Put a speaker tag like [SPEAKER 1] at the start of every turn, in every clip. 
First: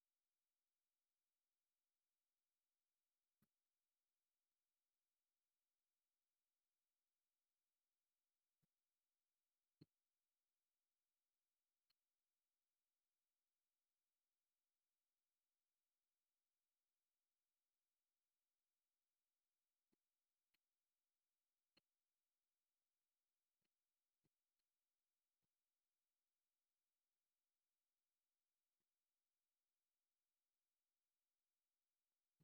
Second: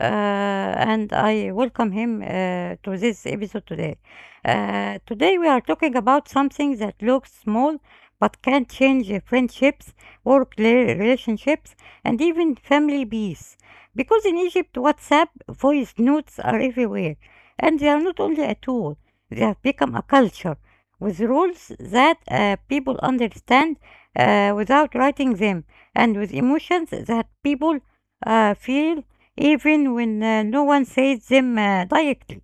[SPEAKER 1] and I welcome him to this episode today. Today we are talking about something that looks small but can change friendships, work relationships, and even family peace. Because in Egypt, WhatsApp voice notes are everywhere, and they are not only a tool, they have become a culture with rules that people understand without writing them, and with emotions that people feel even when no one says them directly.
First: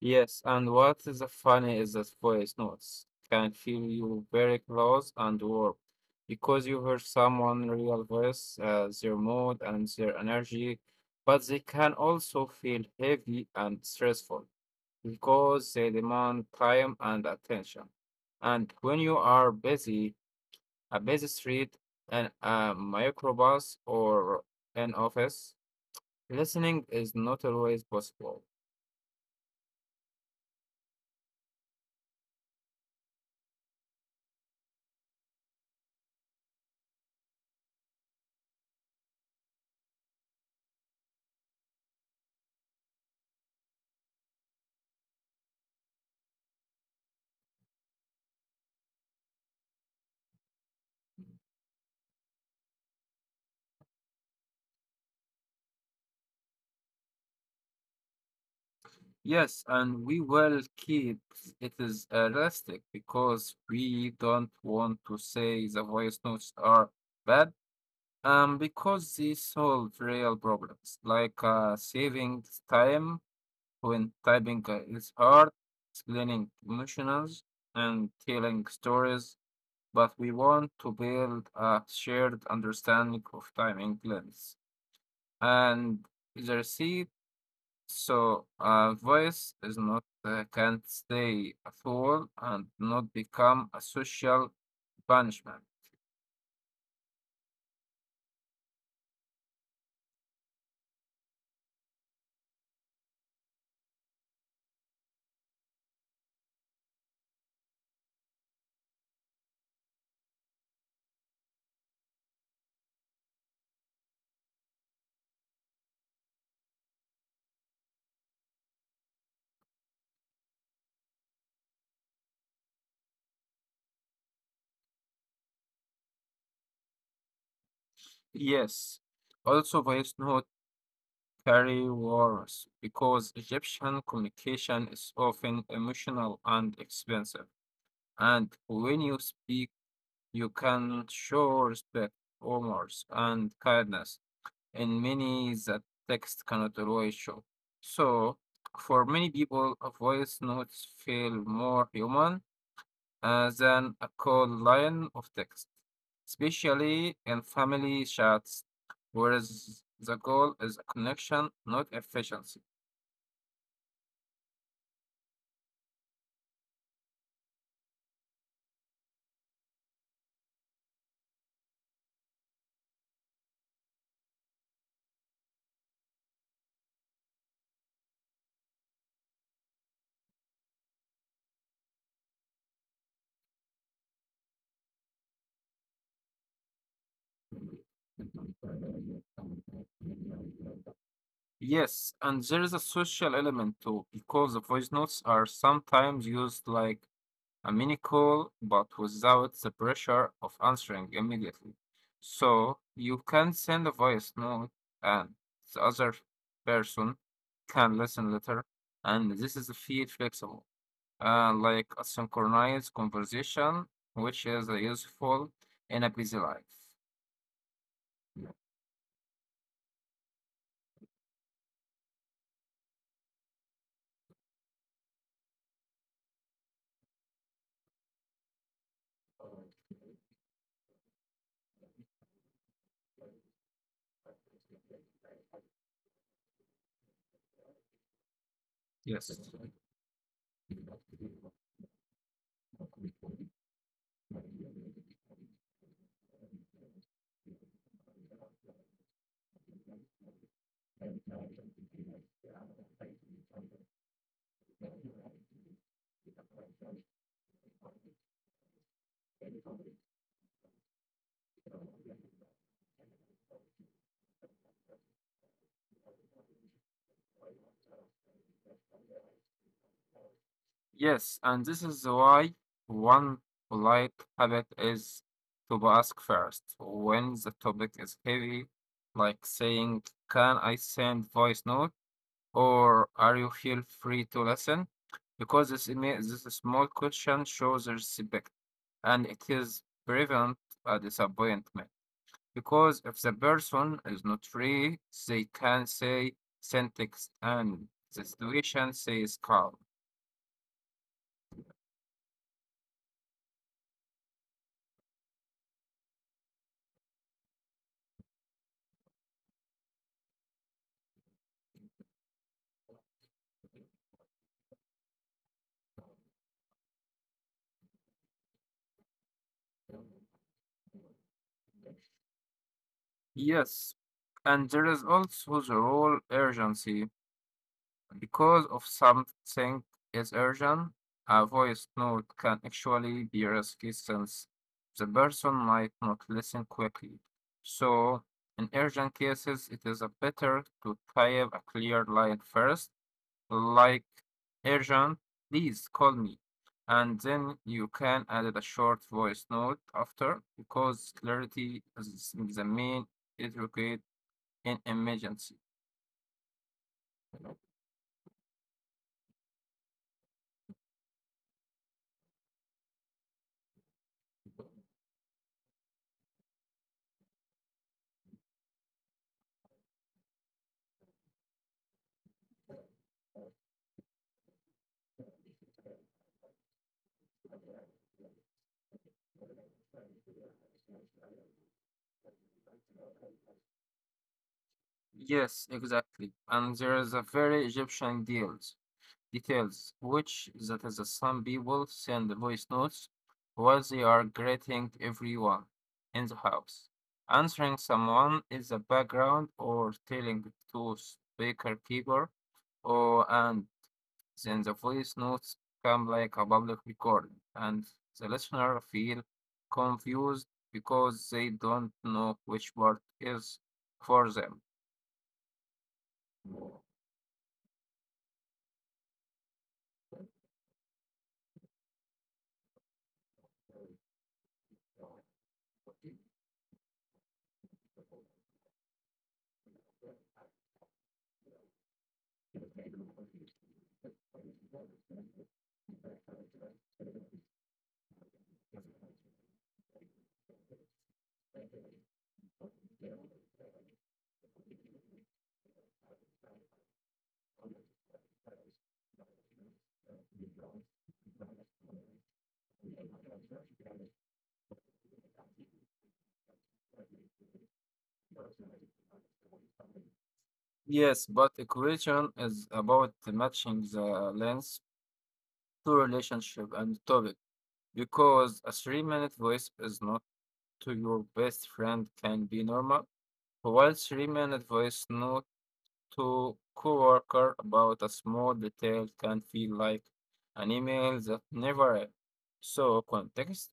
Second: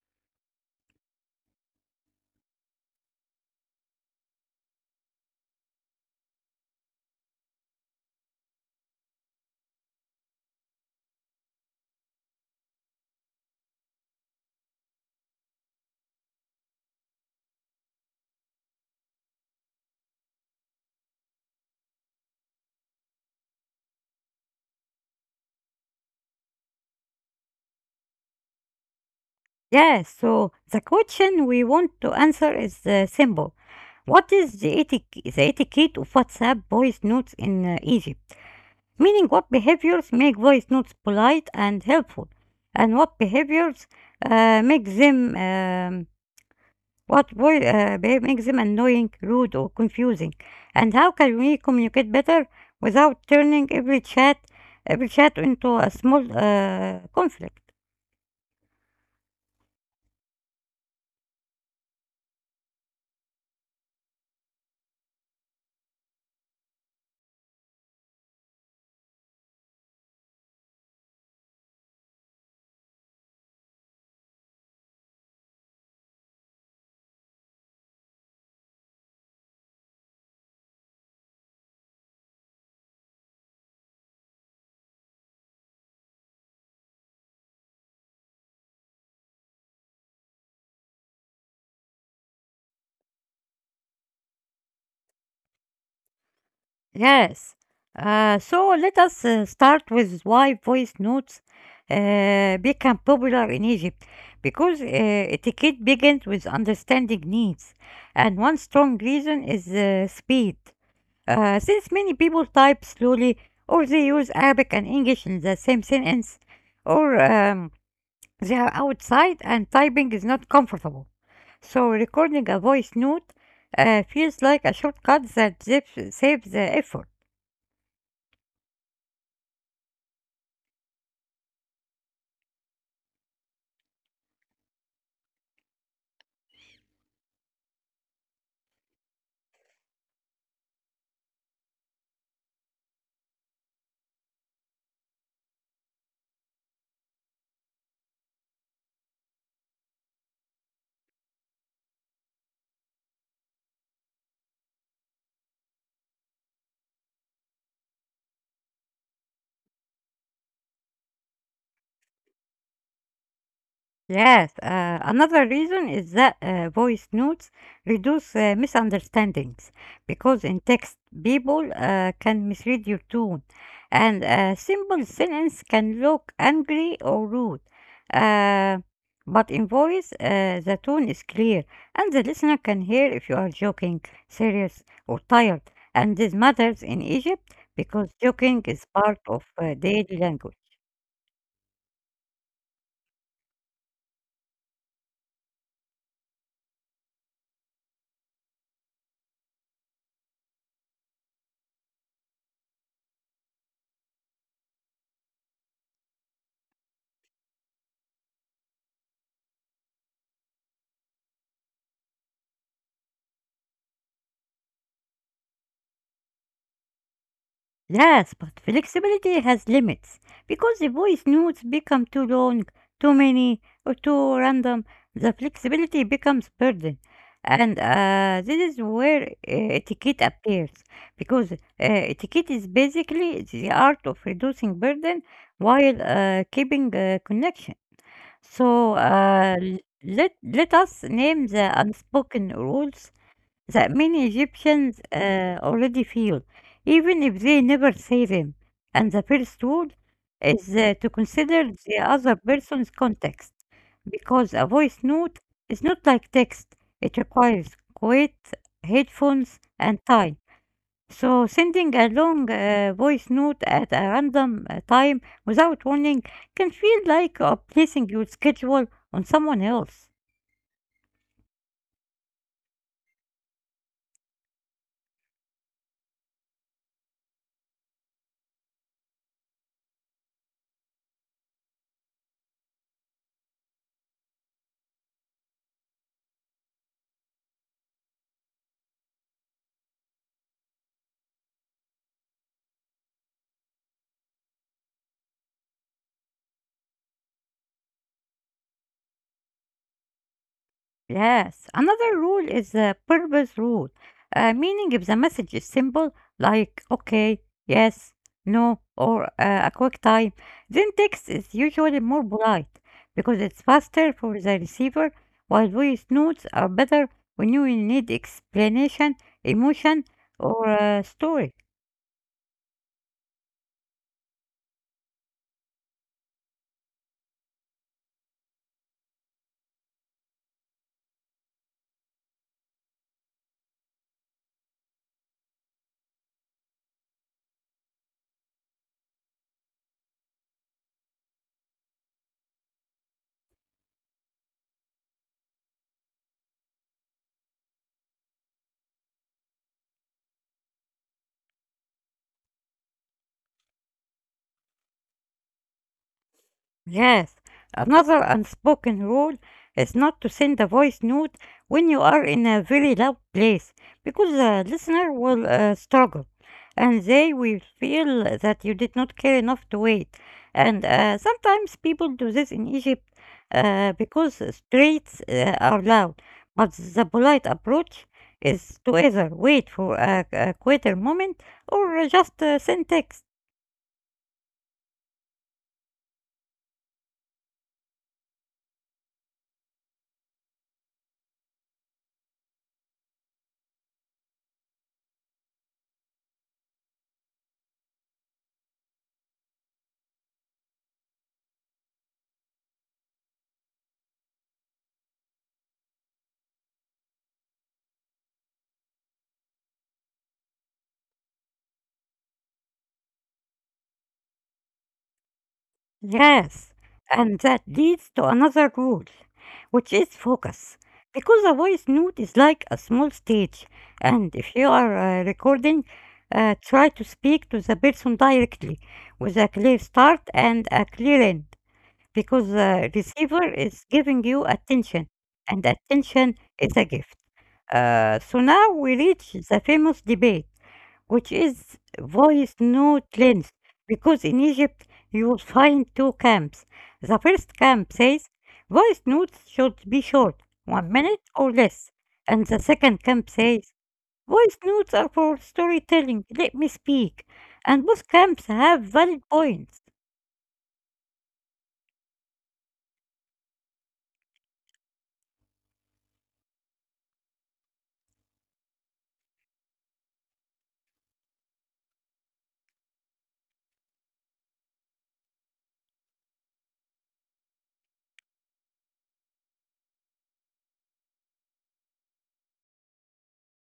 [SPEAKER 2] Yes, and what is funny is that voice notes can feel you very close and warm because you hear someone real voice, their mood and their energy, but they can also feel heavy and stressful because they demand time and attention. And when you are busy, a busy street, and a microbus or an office, listening is not always possible.
[SPEAKER 1] Yeah, so the question we want to answer is simple. What is the etiquette of WhatsApp voice notes in Egypt? Meaning, what behaviors make voice notes polite and helpful, and what behaviors make them What wo- be- makes them annoying, rude, or confusing? And how can we communicate better without turning every chat into a small conflict?
[SPEAKER 2] Yes, and we will keep it is realistic because we don't want to say the voice notes are bad, because they solve real problems like saving time when typing is hard, explaining emotions, and telling stories. But we want to build a shared understanding of time in class, and the receipt so, a voice is not can't stay a fool and not become a social punishment.
[SPEAKER 1] Yes. So let us start with why voice notes became popular in Egypt, because etiquette begins with understanding needs, and one strong reason is speed. Since many people type slowly or they use Arabic and English in the same sentence or they are outside and typing is not comfortable. So recording a voice note feels like a shortcut that saves the effort.
[SPEAKER 2] Yes. Also, voice note carry words because Egyptian communication is often emotional and expensive. And when you speak, you can show respect, honors, and kindness. And many that text cannot always show. So, for many people, a voice notes feel more human than a cold line of text, especially in family chats, whereas the goal is a connection, not efficiency.
[SPEAKER 1] Yes, another reason is that voice notes reduce misunderstandings because in text, people can misread your tone, and a simple sentence can look angry or rude. Uh, but in voice, the tone is clear, and the listener can hear if you are joking, serious, or tired. And this matters in Egypt because joking is part of daily language.
[SPEAKER 2] Yes, and there is a social element too, because the voice notes are sometimes used like a mini call, but without the pressure of answering immediately. So you can send a voice note and the other person can listen later. And this is feel flexible, like a synchronized conversation, which is useful in a busy life.
[SPEAKER 1] Yes,
[SPEAKER 2] Yeah.
[SPEAKER 1] but flexibility has limits because the voice notes become too long, too many, or too random. The flexibility becomes burden, and this is where etiquette appears because etiquette is basically the art of reducing burden while keeping connection. So
[SPEAKER 2] Yes.
[SPEAKER 1] uh, l- let let us name the unspoken rules that many Egyptians already feel, even if they never say them. And the first rule is to consider the other person's context, because a voice note is not like text, it requires quiet headphones and time. So, sending a long voice note at a random time without warning can feel like placing your schedule on someone else.
[SPEAKER 2] Yes, and this is why one polite habit is to ask first when the topic is heavy, like saying, "Can I send voice note?" or "Are you feel free to listen?" Because this small question shows respect and it is prevent a disappointment. Because if the person is not free, they can say send text and the situation says calm.
[SPEAKER 1] Yes, another rule is the purpose rule. Meaning if the message is simple, like okay, yes, no, or a quick time, then text is usually more polite because it's faster for the receiver, while voice notes are better when you will need explanation, emotion, or story.
[SPEAKER 2] Yes, and there is also the whole urgency. Because of something is urgent, a voice note can actually be risky since the person might not listen quickly. So, in urgent cases, it is a better to type a clear line first, like urgent, please call me. And then you can add a short voice note after because clarity is the main educator in emergency.
[SPEAKER 1] Yes, another unspoken rule is not to send a voice note when you are in a very loud place because the listener will struggle and they will feel that you did not care enough to wait. And sometimes people do this in Egypt because streets are loud, but the polite approach is to either wait for a quieter moment or just send text.
[SPEAKER 2] Yes, exactly. And there is a very Egyptian deals details, which that is some people send voice notes while they are greeting everyone in the house. Answering someone in the background or telling to speaker keeper or and then the voice notes come like a public recording, and the listener feel confused because they don't know which part is for them.
[SPEAKER 1] Yes, and that leads to another rule, which is focus. Because a voice note is like a small stage, and if you are recording, try to speak to the person directly with a clear start and a clear end, because the receiver is giving you attention, and attention is a gift. So now we reach the famous debate, which is voice note length. Because in Egypt you will find two camps. The first camp says voice notes should be short, 1 minute or less, and the second camp says voice notes are for storytelling, let me speak. And both camps have valid points.
[SPEAKER 2] Yes, but equation is about matching the length to relationship and topic because a three-minute voice is not to your best friend can be normal, while three-minute voice note to coworker about a small detail can feel like an email that never ends. So context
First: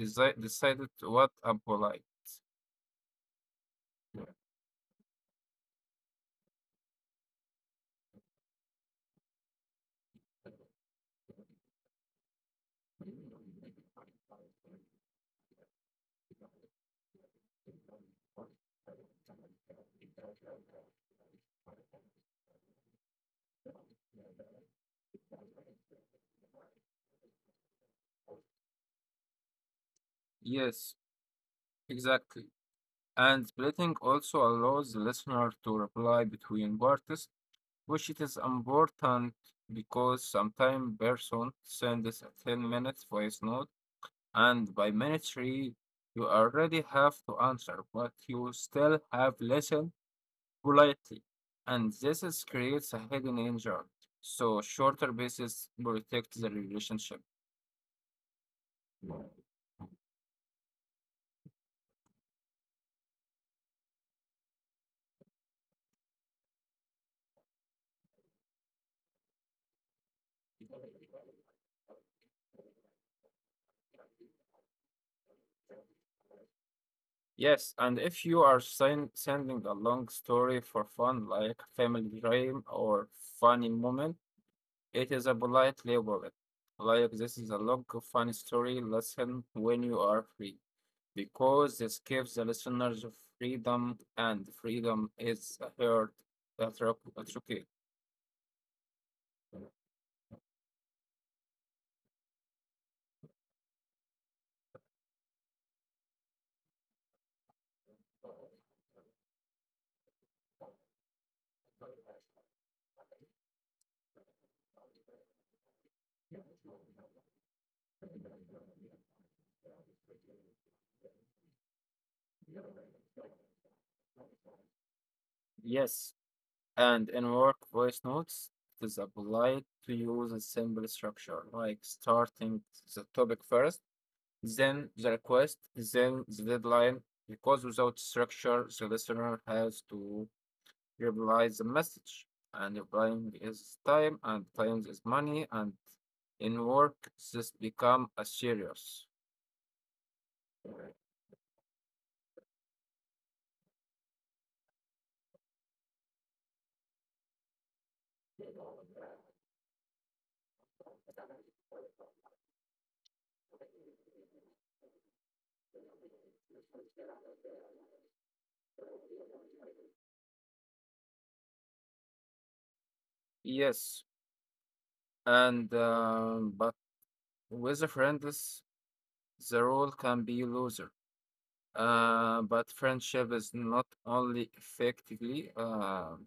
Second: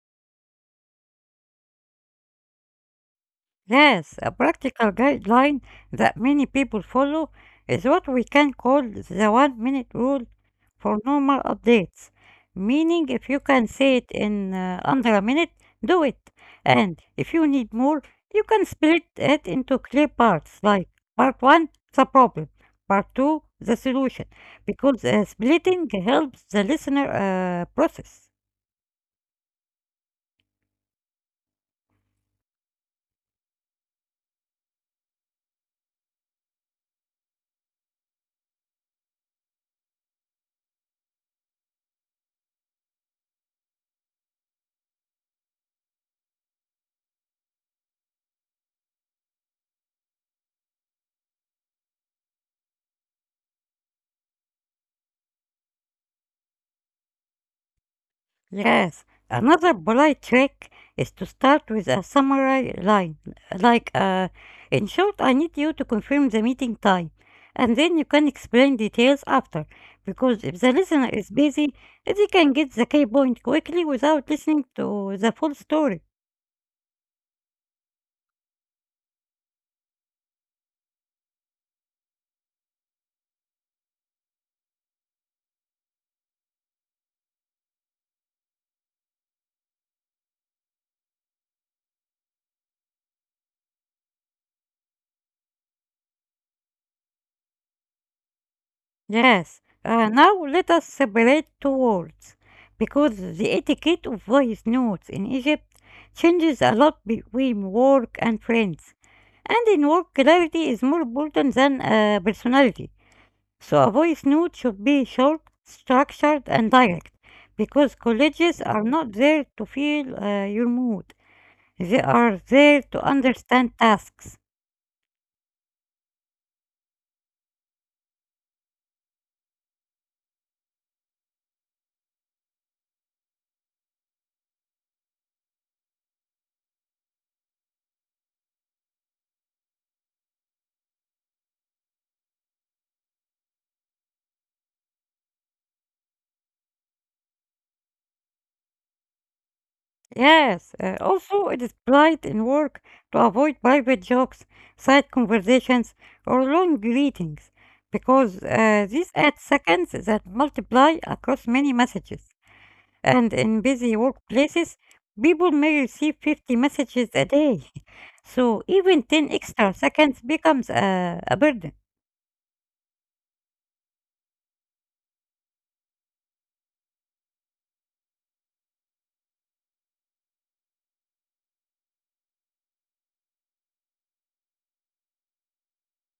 [SPEAKER 2] decided what applied.
[SPEAKER 1] Yes, a practical guideline that many people follow is what we can call the 1 minute rule for normal updates. Meaning, if you can say it in under a minute, do it. And if you need more, you can split it into clear parts like part one, the problem, part two, the solution, because splitting helps the listener process.
[SPEAKER 2] Yes, exactly. And splitting also allows the listener to reply between parties, which it is important because sometimes person sends a 10 minutes voice note and by minute three you already have to answer, but you still have less politely, and this is creates a hidden danger. So shorter pieces protect the relationship.
[SPEAKER 1] Yes, another polite trick is to start with a summary line, like, in short, I need you to confirm the meeting time, and then you can explain details after, because if the listener is busy, they can get the key point quickly without listening to the full story.
[SPEAKER 2] Yes, and if you are sending a long story for fun, like family dream or funny moment, it is a polite label. It. Like this is a long funny story. Listen when you are free, because this gives the listeners freedom, and freedom is a herd that rock-
[SPEAKER 1] Yes, now let us separate two words, because the etiquette of voice notes in Egypt changes a lot between work and friends. And in work clarity is more important than personality. So a voice note should be short, structured, and direct, because colleges are not there to feel your mood. They are there to understand tasks.
[SPEAKER 2] Yes. And in work voice notes, it is applied to use a simple structure like starting the topic first, then the request, then the deadline, because without structure, the listener has to reply the message. And replying is time, and time is money, and in work, this become a serious.
[SPEAKER 1] Yes, also it is polite in work to avoid private jokes, side conversations, or long greetings, because these add seconds that multiply across many messages. And in busy workplaces, people may receive 50 messages a day. So even 10 extra seconds becomes a burden.
[SPEAKER 2] Yes, and but with the friends, the role can be loser. But friendship is not only effectively,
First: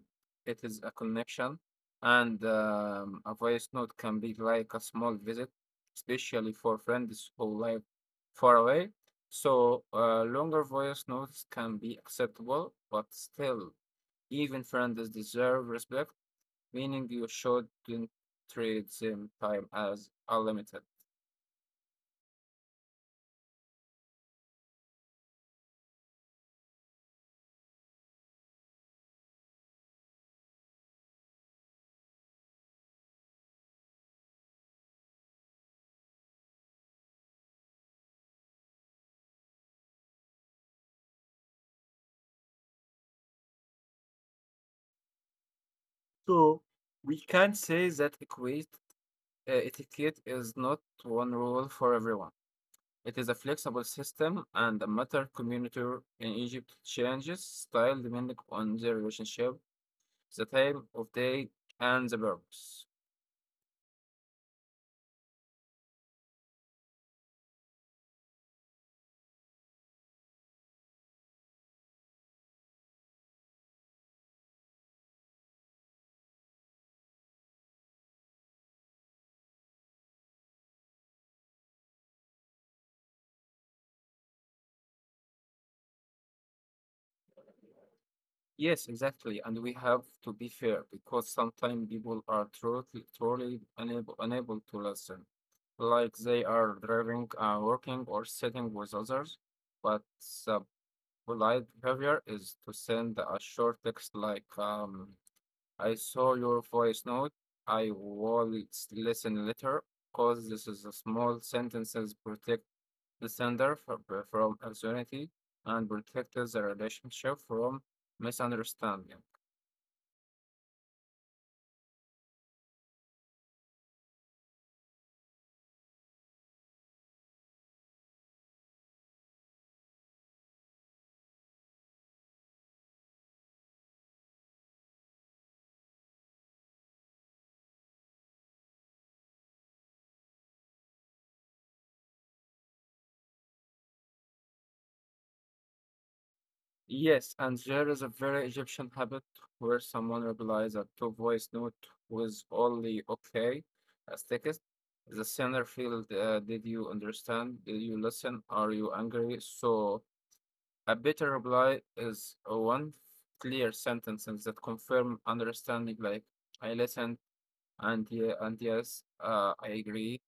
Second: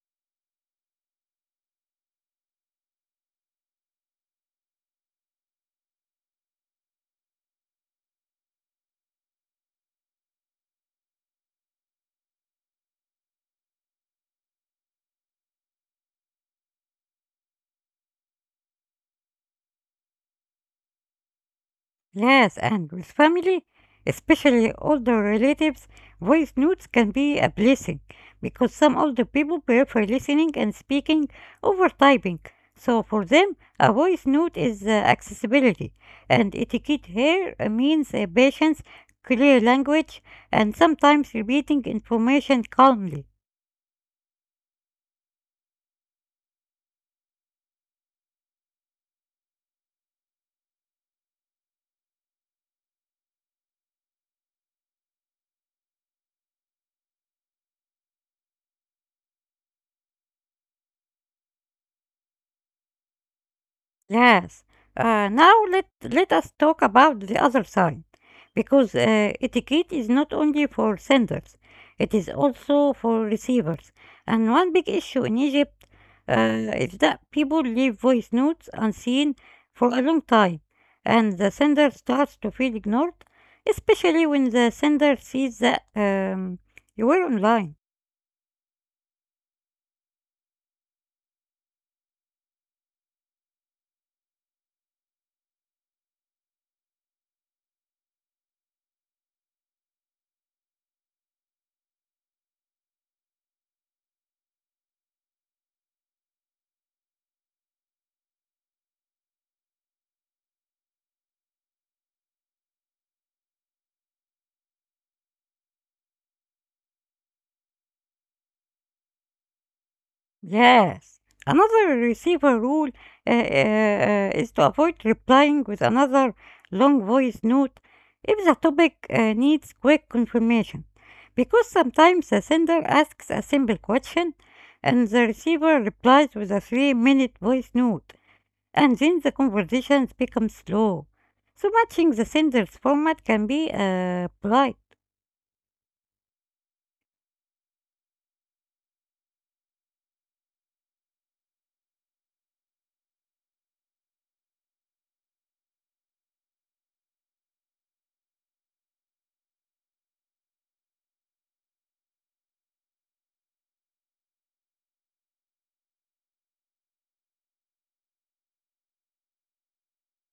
[SPEAKER 2] it is a connection, and a voice note can be like a small visit, especially for friends who live far away. So, longer voice notes can be acceptable, but still, even friends deserve respect, meaning you shouldn't treat them time as unlimited.
[SPEAKER 1] Yes, and with family, especially older relatives, voice notes can be a blessing because some older people prefer listening and speaking over typing. So for them, a voice note is accessibility, and etiquette here means patience, clear language, and sometimes repeating information calmly.
[SPEAKER 2] So, we can say that equates etiquette is not one rule for everyone. It is a flexible system and a matter community in Egypt changes style depending on the relationship, the time of day, and the purpose.
[SPEAKER 1] Yes. Now let us talk about the other side, because etiquette is not only for senders; it is also for receivers. And one big issue in Egypt is that people leave voice notes unseen for a long time, and the sender starts to feel ignored, especially when the sender sees that you were online.
[SPEAKER 2] Yes, exactly. And we have to be fair because sometimes people are truly unable to listen, like they are driving, working, or sitting with others. But the polite behavior is to send a short text like, I saw your voice note. I will listen later because this is a small sentences protect the sender from uncertainty and protect the relationship from misunderstanding.
[SPEAKER 1] Yes. Another receiver rule is to avoid replying with another long voice note if the topic needs quick confirmation, because sometimes the sender asks a simple question and the receiver replies with a 3-minute voice note, and then the conversations become slow. So, matching the sender's format can be polite.
[SPEAKER 2] Yes, and there is a very Egyptian habit where someone replies a two voice note with only okay as text. The sender field, did you understand? Did you listen? Are you angry? So a better reply is one clear sentences that confirm understanding, like I listened and yes, I agree.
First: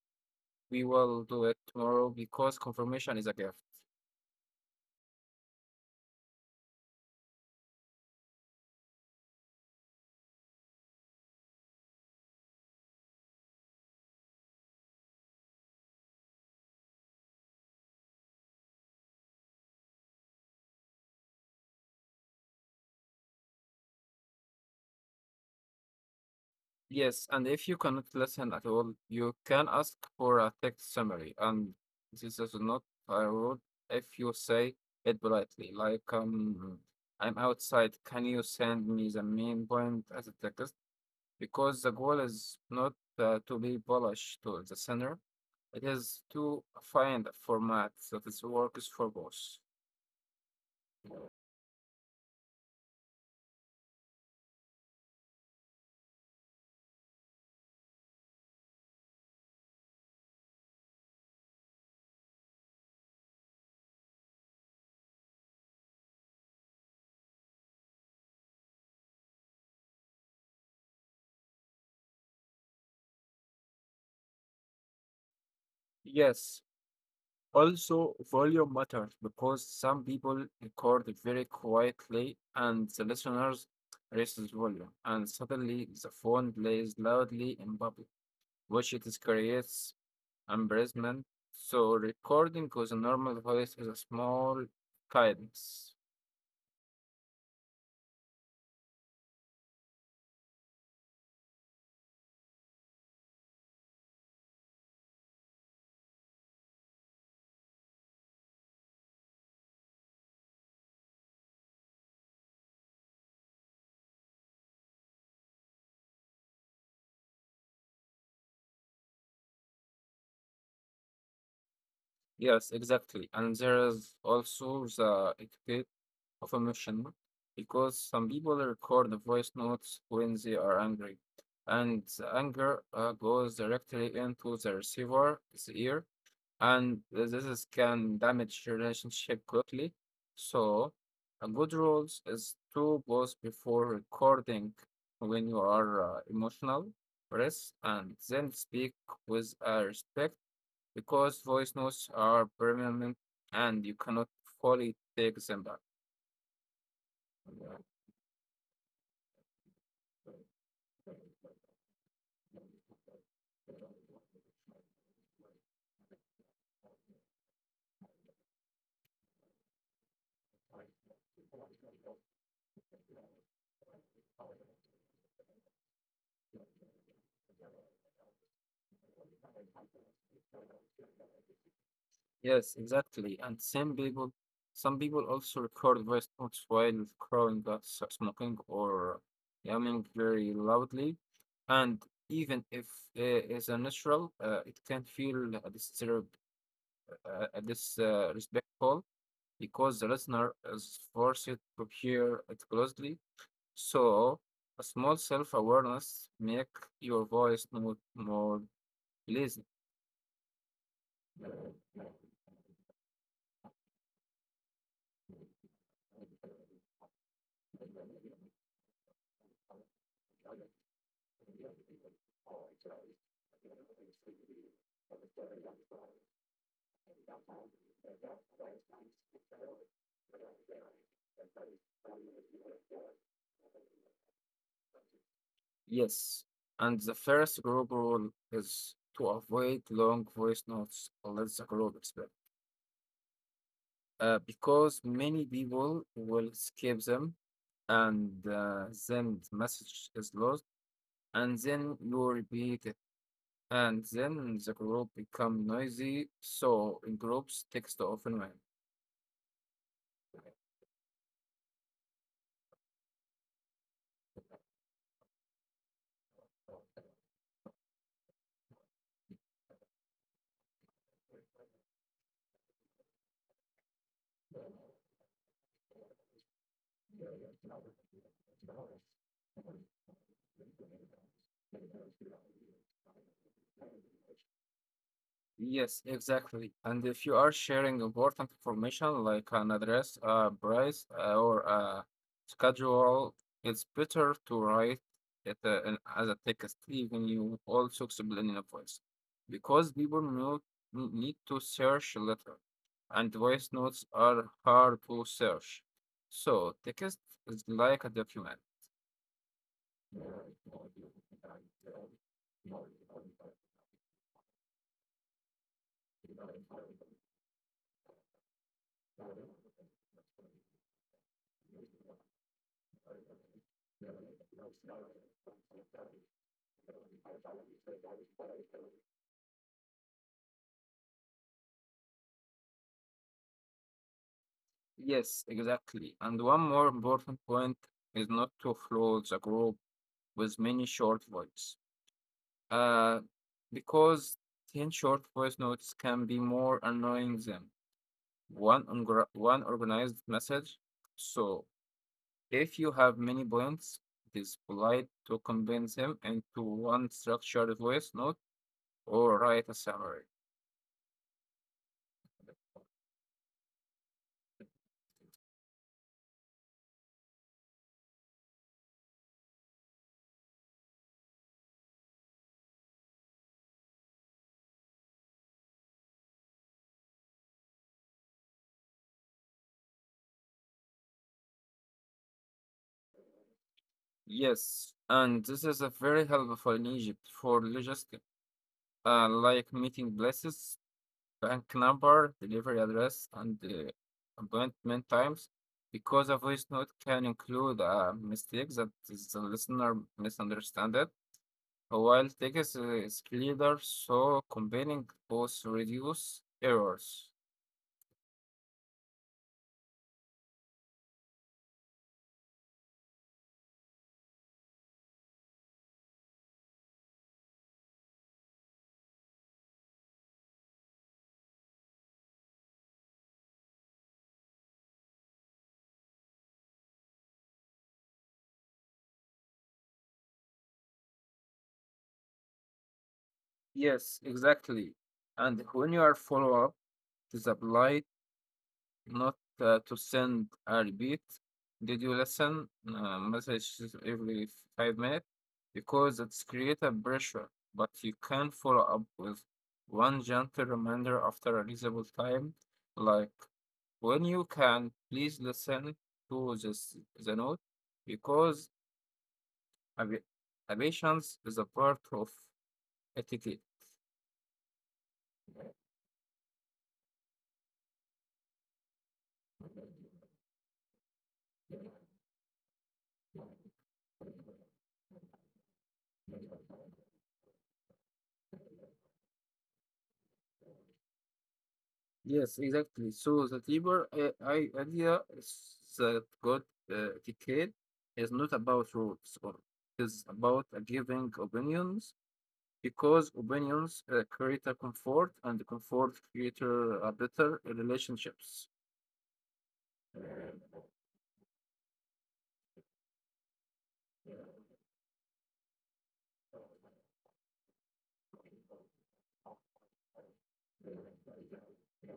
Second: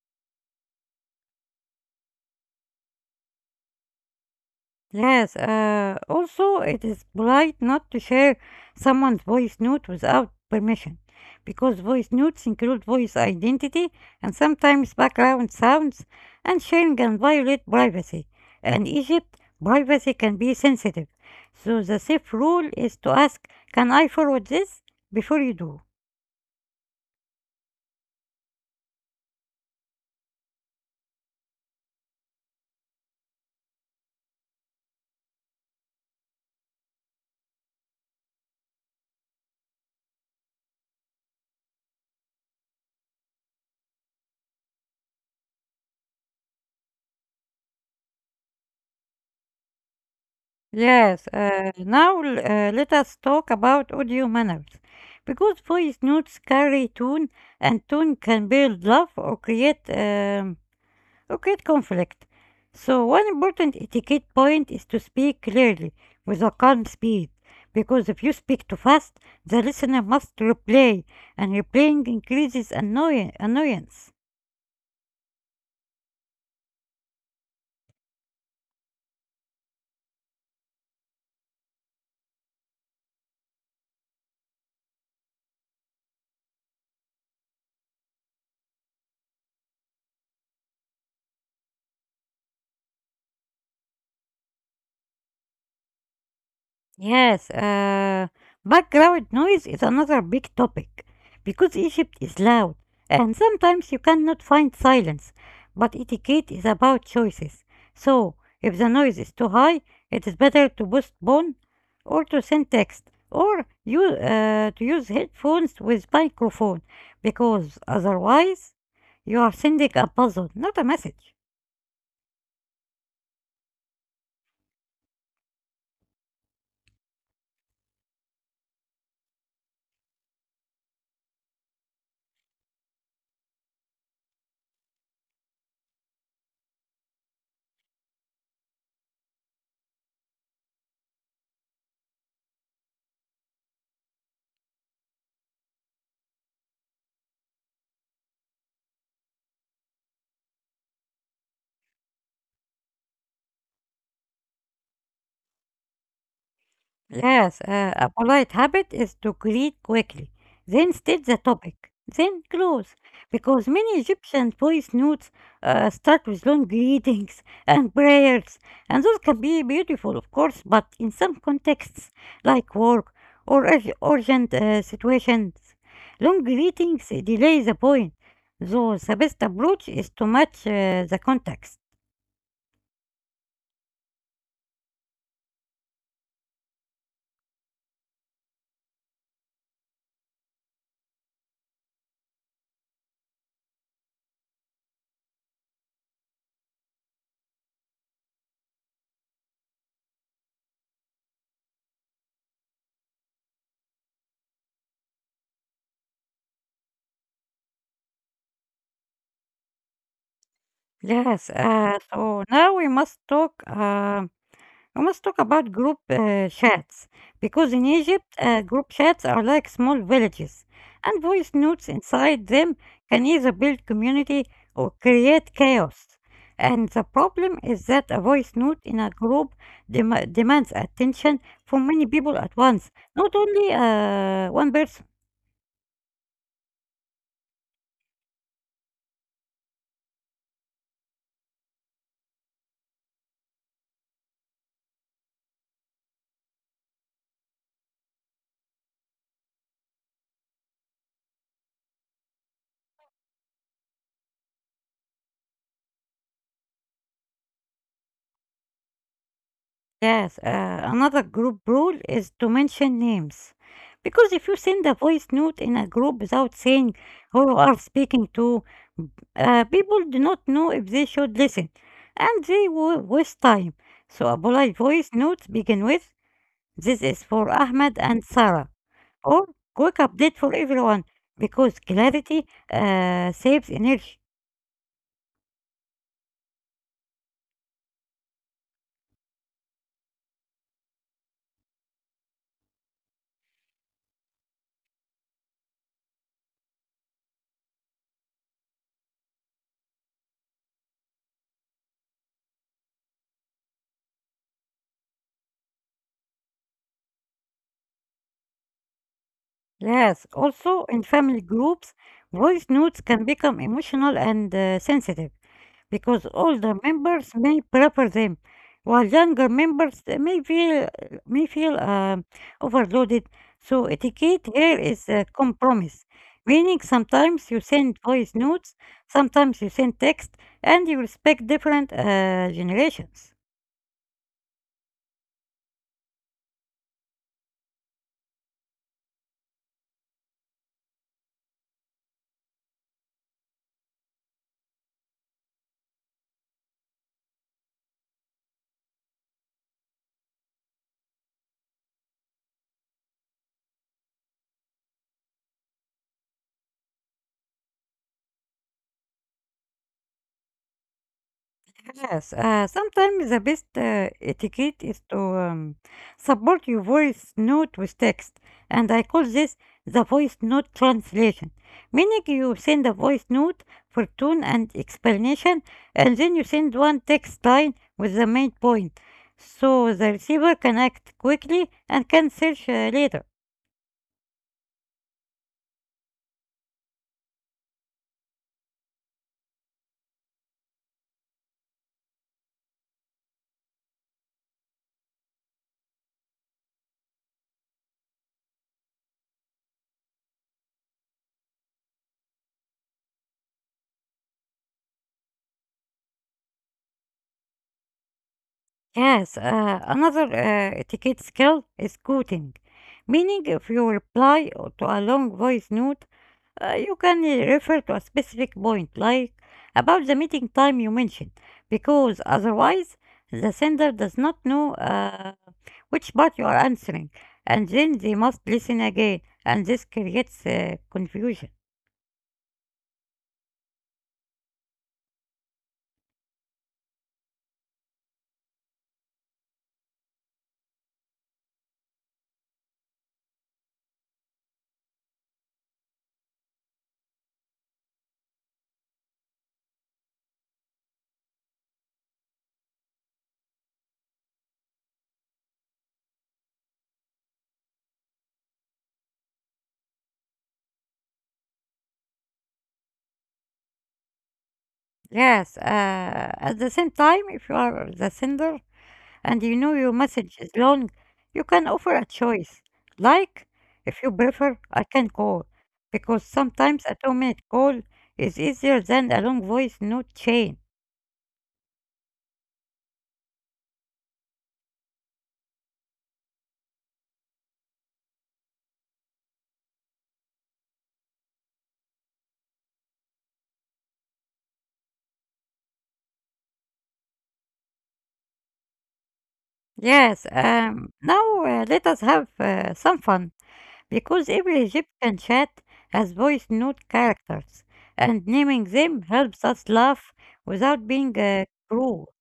[SPEAKER 2] We will do it tomorrow because confirmation is a gift.
[SPEAKER 1] Yes, also it is polite not to share someone's voice note without permission because voice notes include voice identity and sometimes background sounds, and sharing can violate privacy. In Egypt, privacy can be sensitive, so the safe rule is to ask, can I forward this, before you do.
[SPEAKER 2] Yes, and if you cannot listen at all, you can ask for a text summary, and this is not a rude if you say it politely, like I'm outside. Can you send me the main point as a text? Because the goal is not to be bullish to the center, it is to find a format that is works for both.
[SPEAKER 1] Yes, let us talk about audio manners. Because voice notes carry tone, and tone can build love or create conflict. So one important etiquette point is to speak clearly with a calm speed, because if you speak too fast, the listener must replay, and replaying increases annoyance.
[SPEAKER 2] Yes, also volume matters because some people record very quietly and the listeners raises volume and suddenly the phone plays loudly in public, which it is creates embarrassment. So recording with a normal voice is a small kindness.
[SPEAKER 1] Yes, background noise is another big topic because Egypt is loud and sometimes you cannot find silence. But etiquette is about choices. So, if the noise is too high, it is better to postpone or to send text or you to use headphones with microphone because otherwise you are sending a puzzle, not a message.
[SPEAKER 2] Yes, exactly. And there is also the etiquette of emotion, because some people record the voice notes when they are angry, and the anger goes directly into the receiver's ear, and this is, can damage relationship quickly. So, a good rules is to pause before recording when you are emotional, rest, and then speak with respect because voice notes are permanent and you cannot fully take them back.
[SPEAKER 1] Yes, a polite habit is to greet quickly, then state the topic, then close, because many Egyptian voice notes start with long greetings and prayers, and those can be beautiful, of course, but in some contexts, like work or urgent situations, long greetings delay the point, so the best approach is to match the context.
[SPEAKER 2] Yes, exactly. And some people also record voice notes while crowing, smoking, or yamming very loudly. And even if it is unnatural, it can feel a disrespectful because the listener is forced to hear it closely. So, a small self-awareness make your voice more pleasing.
[SPEAKER 1] Yes, so now we must talk. We must talk about group chats because in Egypt, group chats are like small villages, and voice notes inside them can either build community or create chaos. And the problem is that a voice note in a group demands attention from many people at once, not only one person.
[SPEAKER 2] Yes. And the first group rule is to avoid long voice notes unless the group is big. Because many people will skip them and then the message is lost and then you repeat it and then the group become noisy so in groups text often wins.
[SPEAKER 1] Yes, another group rule is to mention names. Because if you send a voice note in a group without saying who you are speaking to, people do not know if they should listen and they will waste time. So, a polite voice note begin with, this is for Ahmed and Sarah, or quick update for everyone, because clarity saves energy.
[SPEAKER 2] Yes, exactly. And if you are sharing important information like an address, a price, or a schedule, it's better to write it as a text, even you also explain in a voice, because people know, need to search later, and voice notes are hard to search. So text is like a document.
[SPEAKER 1] Yes, also in family groups, voice notes can become emotional and sensitive. Because older members may prefer them, while younger members may feel overloaded. So etiquette here is a compromise, meaning sometimes you send voice notes, sometimes you send text, and you respect different generations.
[SPEAKER 2] Yes, exactly. And one more important point is not to flood the group with many short words. Uh, because 10 short voice notes can be more annoying than one organized message. So, if you have many points, it is polite to condense them into one structured voice note or write a summary.
[SPEAKER 1] Yes, sometimes the best etiquette is to support your voice note with text, and I call this the voice note translation, meaning you send a voice note for tone and explanation, and then you send one text line with the main point, so the receiver can act quickly and can search later.
[SPEAKER 2] Yes, and this is a very helpful in Egypt for logistics, like meeting places, rank number, delivery address, and appointment times because a voice note can include a mistake that is the listener misunderstood, it. While text is clearer, so combining both reduce errors.
[SPEAKER 1] Yes, another etiquette skill is quoting, meaning if you reply or to a long voice note, you can refer to a specific point, like about the meeting time you mentioned, because otherwise the sender does not know which part you are answering, and then they must listen again, and this creates confusion.
[SPEAKER 2] Yes, exactly. And when you are follow up, this apply not to send a repeat did you listen message every 5 minutes because it's create a pressure but you can follow up with one gentle reminder after a reasonable time like when you can please listen to this the note because a, a patience is a part of etiquette.
[SPEAKER 1] Yes, at the same time, if you are the sender, and you know your message is long, you can offer a choice. Like, if you prefer, I can call. Because sometimes a 2 minute call is easier than a long voice note chain.
[SPEAKER 2] Yes, exactly. So the deeper idea is that good etiquette is not about rules, or is about giving opinions because opinions create a comfort, and the comfort create a better relationships.
[SPEAKER 1] Yes, now let us have some fun. Because every Egyptian chat has voice note characters, and naming them helps us laugh without being cruel.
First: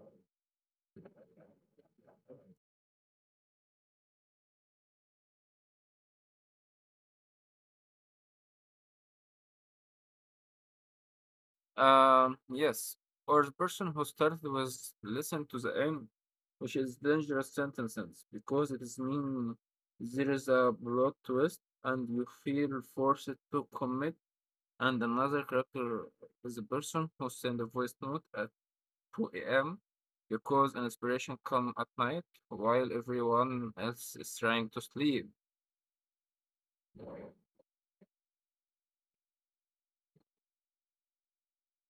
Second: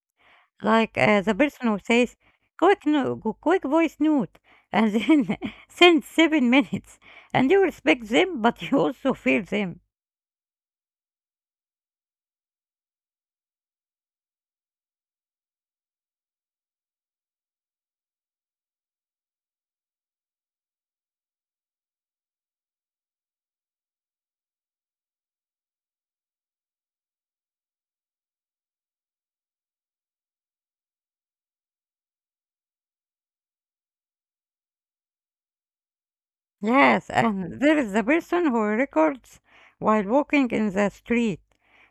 [SPEAKER 1] Like, the person who says, quick, no, quick voice note, and then send 7 minutes, and you respect them, but you also feel them.
[SPEAKER 2] Yes, or the person who started with listen to the end, which is dangerous sentences because it is mean there is a plot twist, and you feel forced to commit. And another character is a person who sends a voice note at 2 a.m. because an inspiration comes at night while everyone else is trying to sleep.
[SPEAKER 1] Yes, and there is the person who records while walking in the street.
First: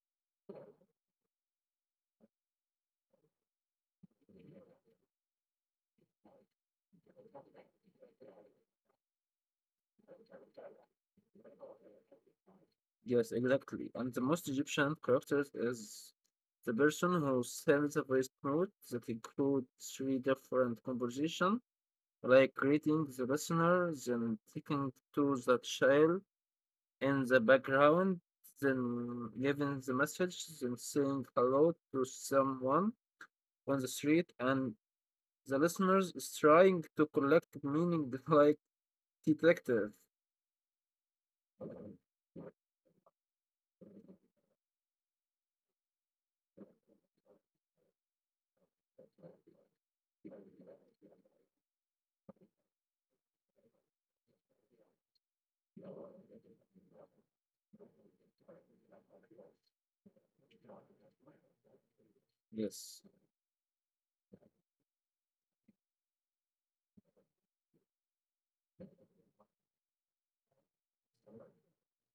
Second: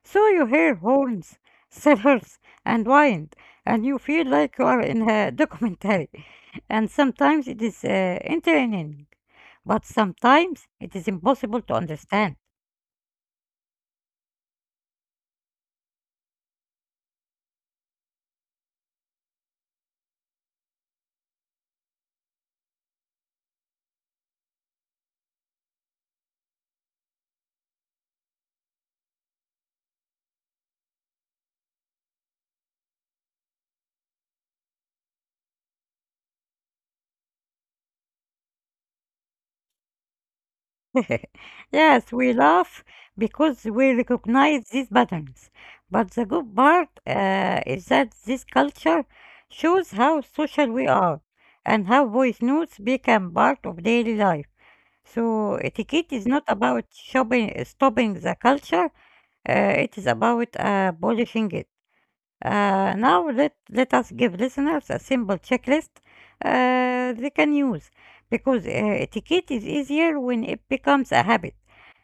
[SPEAKER 1] So you hear horns, sirens, and wind, and you feel like you are in a documentary. And sometimes it is entertaining, but sometimes it is impossible to understand.
[SPEAKER 2] Yes, exactly. And the most Egyptian characters is the person who sends a voice note that includes three different conversations, like greeting the listener, then taking to the child in the background, then giving the message, then saying hello to someone on the street, and the listeners is trying to collect meaning like detective.
[SPEAKER 1] Yes, we laugh because we recognize these patterns. But the good part is that this culture shows how social we are and how voice notes become part of daily life. So etiquette is not about stopping the culture, it is about polishing it.
[SPEAKER 2] Yes.
[SPEAKER 1] Now let us give listeners a simple checklist they can use because etiquette is easier when it becomes a habit.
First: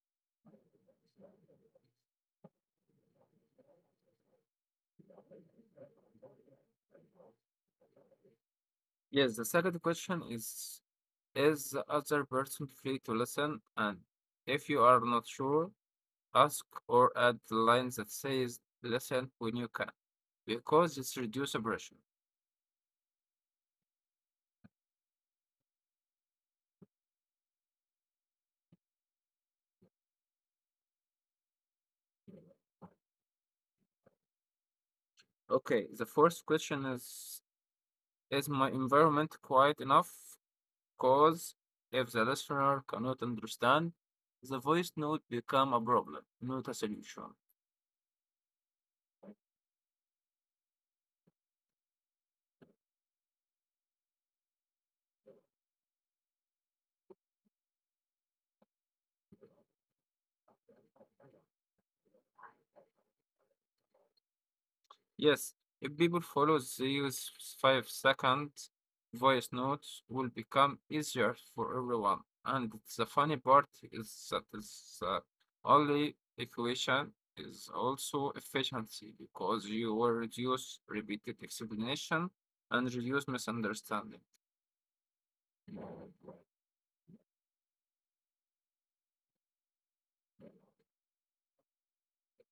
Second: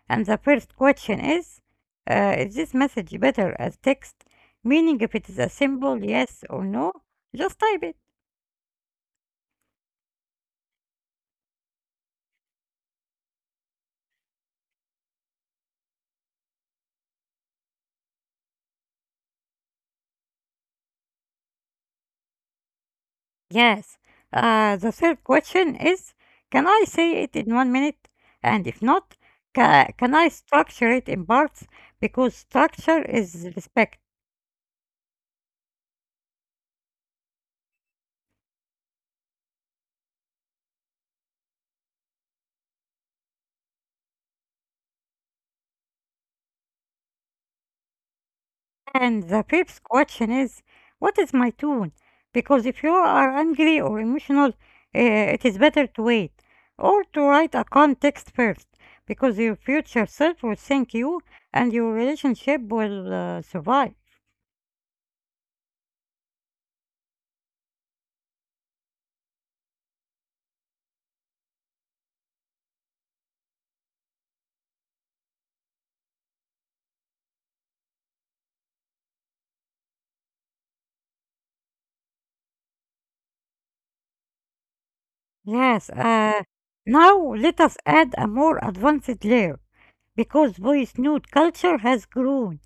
[SPEAKER 1] And the first question is is this message better as text? Meaning, if it is a simple yes or no, just type it.
[SPEAKER 2] Yes, the second question is the other person free to listen? And if you are not sure, ask or add the line that says listen when you can, because it's reduce pressure.
[SPEAKER 1] Yes. The third question is, can I say it in 1 minute? And if not, can I structure it in parts? Because structure is respect.
[SPEAKER 2] Okay, the fourth question is my environment quiet enough? Because if the listener cannot understand, the voice note become a problem, not a solution.
[SPEAKER 1] And the fifth question is, what is my tone? Because if you are angry or emotional, it is better to wait or to write a context first, because your future self will thank you and your relationship will survive.
[SPEAKER 2] Yes, if people follow these five second voice notes will become easier for everyone. And the funny part is that it's only equation is also efficiency because you will reduce repeated explanation and reduce misunderstanding.
[SPEAKER 1] Yes, now let us add a more advanced layer, because voice note culture has grown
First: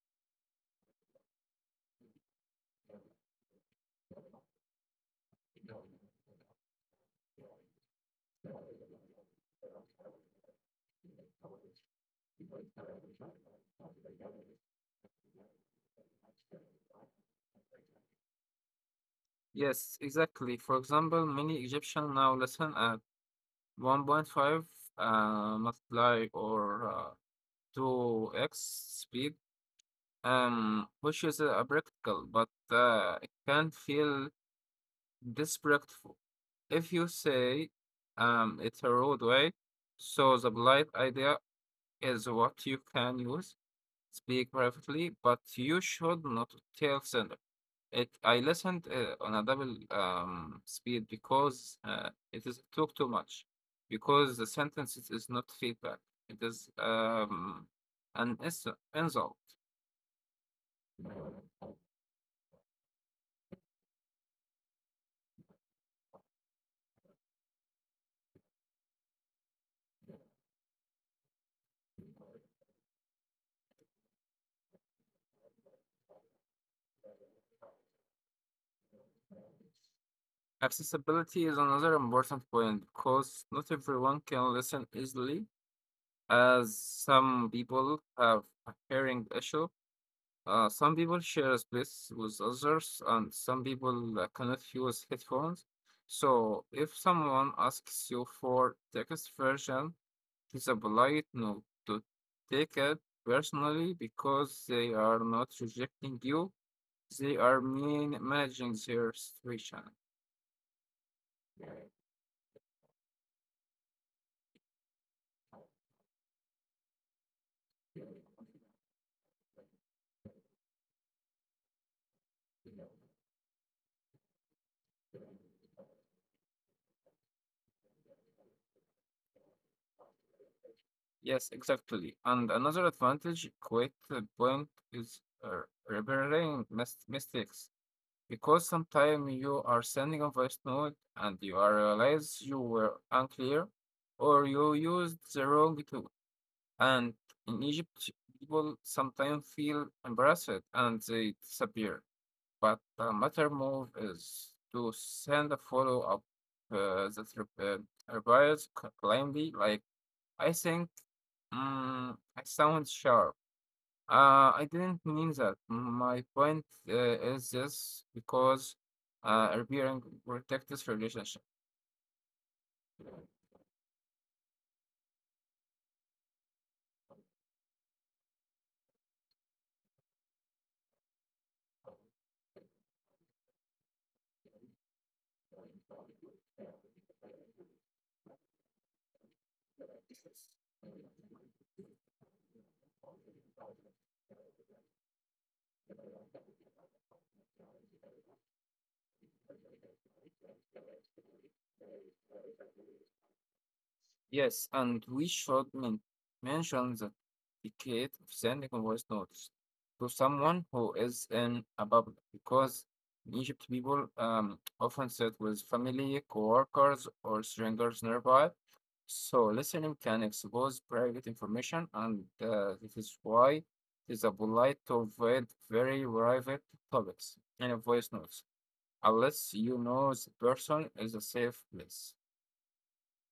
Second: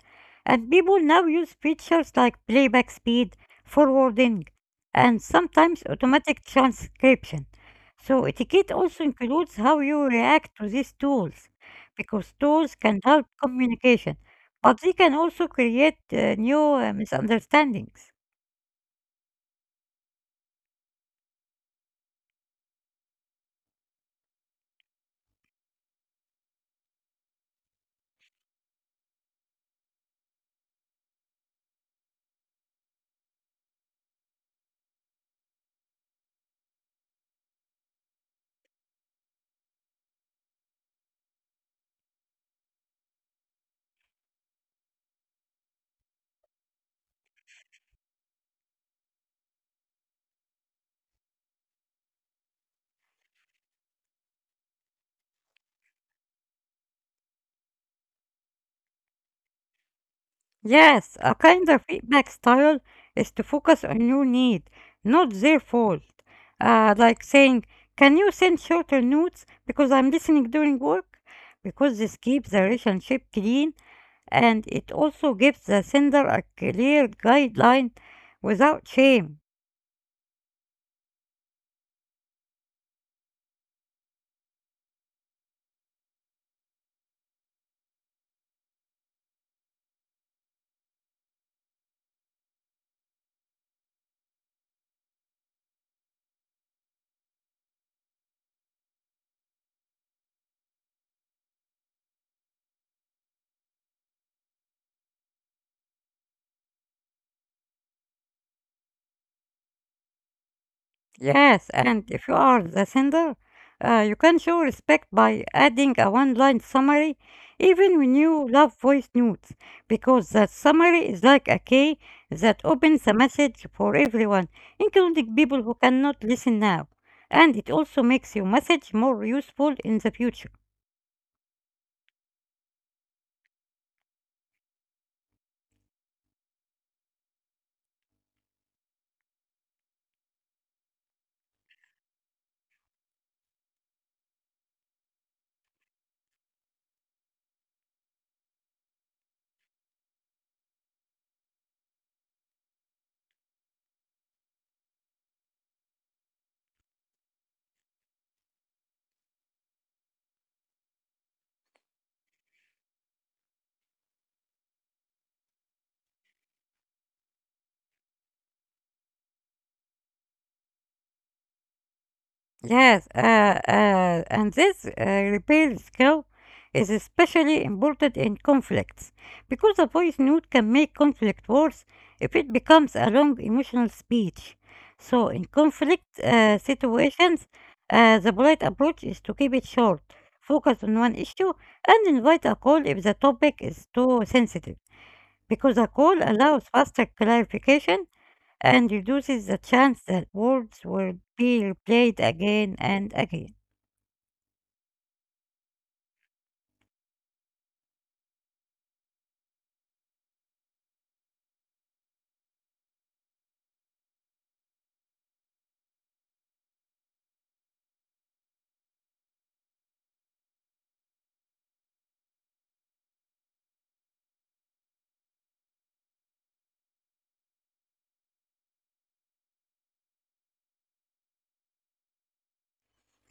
[SPEAKER 1] and people now use features like playback speed, forwarding, and sometimes automatic transcription. So, etiquette also includes how you react to these tools because tools can help communication, but they can also create new misunderstandings.
[SPEAKER 2] Yes, exactly. For example, many Egyptians now listen and 1.5 multiply or 2x speed, which is practical, but it can feel disrespectful. If you say it's a roadway, so the polite idea is what you can use, speak privately, but you should not tell sender. It I listened on a double speed because it is talk too much, because the sentences is not feedback. It is an ins- insult.
[SPEAKER 1] Yes, a kinder feedback style is to focus on your need, not their fault. Like saying, can you send shorter notes because I'm listening during work? Because this keeps the relationship clean and it also gives the sender a clear guideline without shame.
[SPEAKER 2] Accessibility is another important point because not everyone can listen easily, as some people have a hearing issue. Some people share space with others, and some people cannot use headphones. So, if someone asks you for text version, it's a polite no to take it personally because they are not rejecting you. They are mean managing their situation.
[SPEAKER 1] Yes, and if you are the sender, you can show respect by adding a one line summary even when you love voice notes, because that summary is like a key that opens a message for everyone, including people who cannot listen now. And it also makes your message more useful in the future.
[SPEAKER 2] Yes, exactly. And another advantage, quite the point, is repairing mistakes. Because sometimes you are sending a voice note and you are realize you were unclear or you used the wrong tool. And in Egypt, people sometimes feel embarrassed and they disappear. But a matter move is to send a follow up that replies plainly, like, I think I sound sharp. I didn't mean that. My point is this because repairing protects relationship.
[SPEAKER 1] Yes, and this repair skill is especially important in conflicts because a voice note can make conflict worse if it becomes a long emotional speech. So, in conflict situations, the polite approach is to keep it short, focus on one issue, and invite a call if the topic is too sensitive because a call allows faster clarification and reduces the chance that words will be replayed again and again.
[SPEAKER 2] Yes, and we should mention that the kid of sending a voice notes to someone who is in a bubble because in Egypt people often sit with family, coworkers, or strangers nearby. So listening can expose private information, and this is why it is a polite to avoid very private topics in a voice notes unless you know the person is a safe place.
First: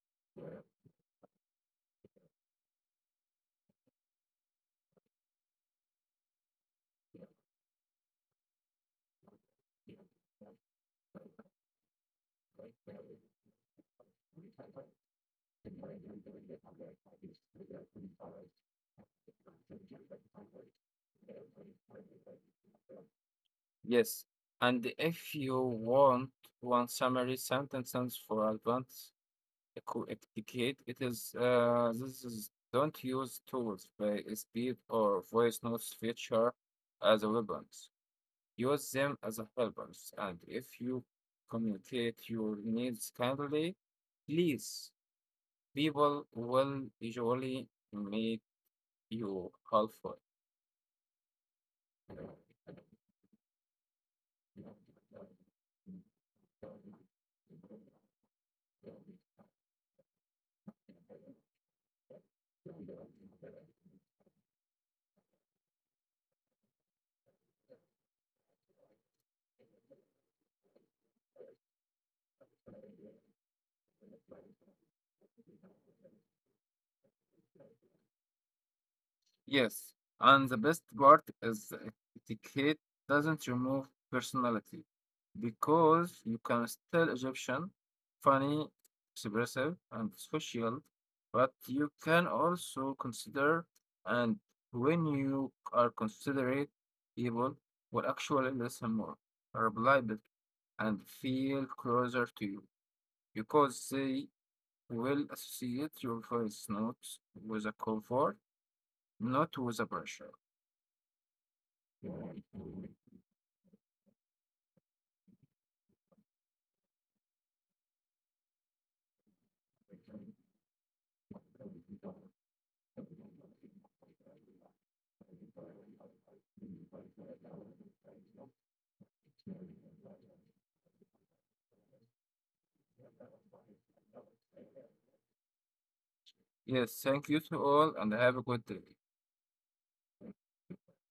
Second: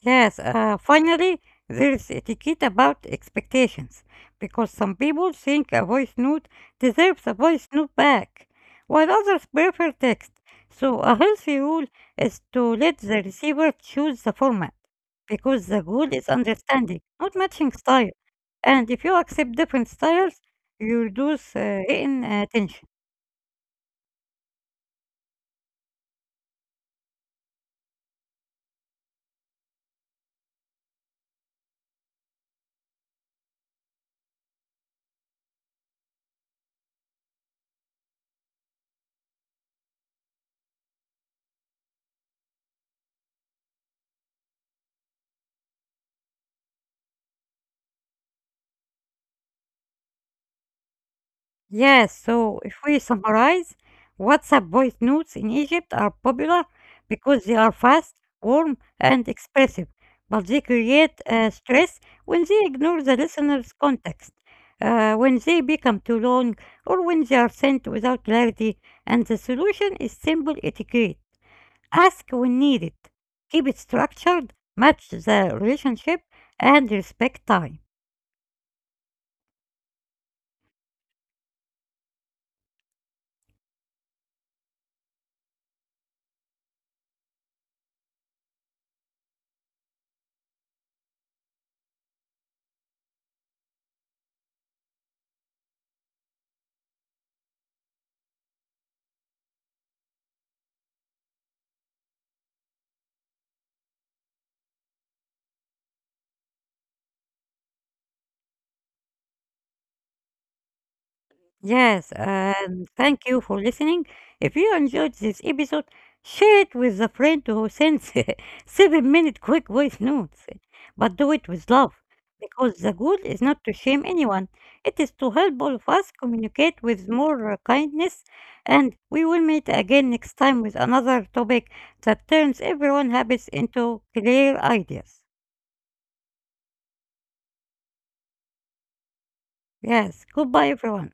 [SPEAKER 1] Yes, finally, there is etiquette about expectations, because some people think a voice note deserves a voice note back, while others prefer text. So, a healthy rule is to let the receiver choose the format, because the goal is understanding, not matching style. And if you accept different styles, you reduce written tension.
[SPEAKER 2] Yes. And if you want one summary sentences for advanced equ- etiquette, it is this is don't use tools by speed or voice notes feature as weapons. Use them as helpers. And if you communicate your needs kindly, please, people will usually make you helpful.
[SPEAKER 1] Yes, so if we summarize, WhatsApp voice notes in Egypt are popular because they are fast, warm, and expressive, but they create stress when they ignore the listener's context, when they become too long, or when they are sent without clarity, and the solution is simple etiquette. Ask when needed, keep it structured, match the relationship, and respect time.
[SPEAKER 2] Yes, and the best part is that etiquette doesn't remove personality because you can still Egyptian, funny, expressive, and social, but you can also consider and when you are considerate, people will actually listen more, reply better, and feel closer to you because they will associate your voice notes with a comfort, not with a pressure.
[SPEAKER 1] Yes, and thank you for listening. If you enjoyed this episode, share it with a friend who sends 7 minute quick voice notes. But do it with love, because the goal is not to shame anyone, it is to help all of us communicate with more kindness. And we will meet again next time with another topic that turns everyone's habits into clear ideas.
[SPEAKER 2] Yes, thank you to all and have a good day.
[SPEAKER 1] Yes, goodbye, everyone.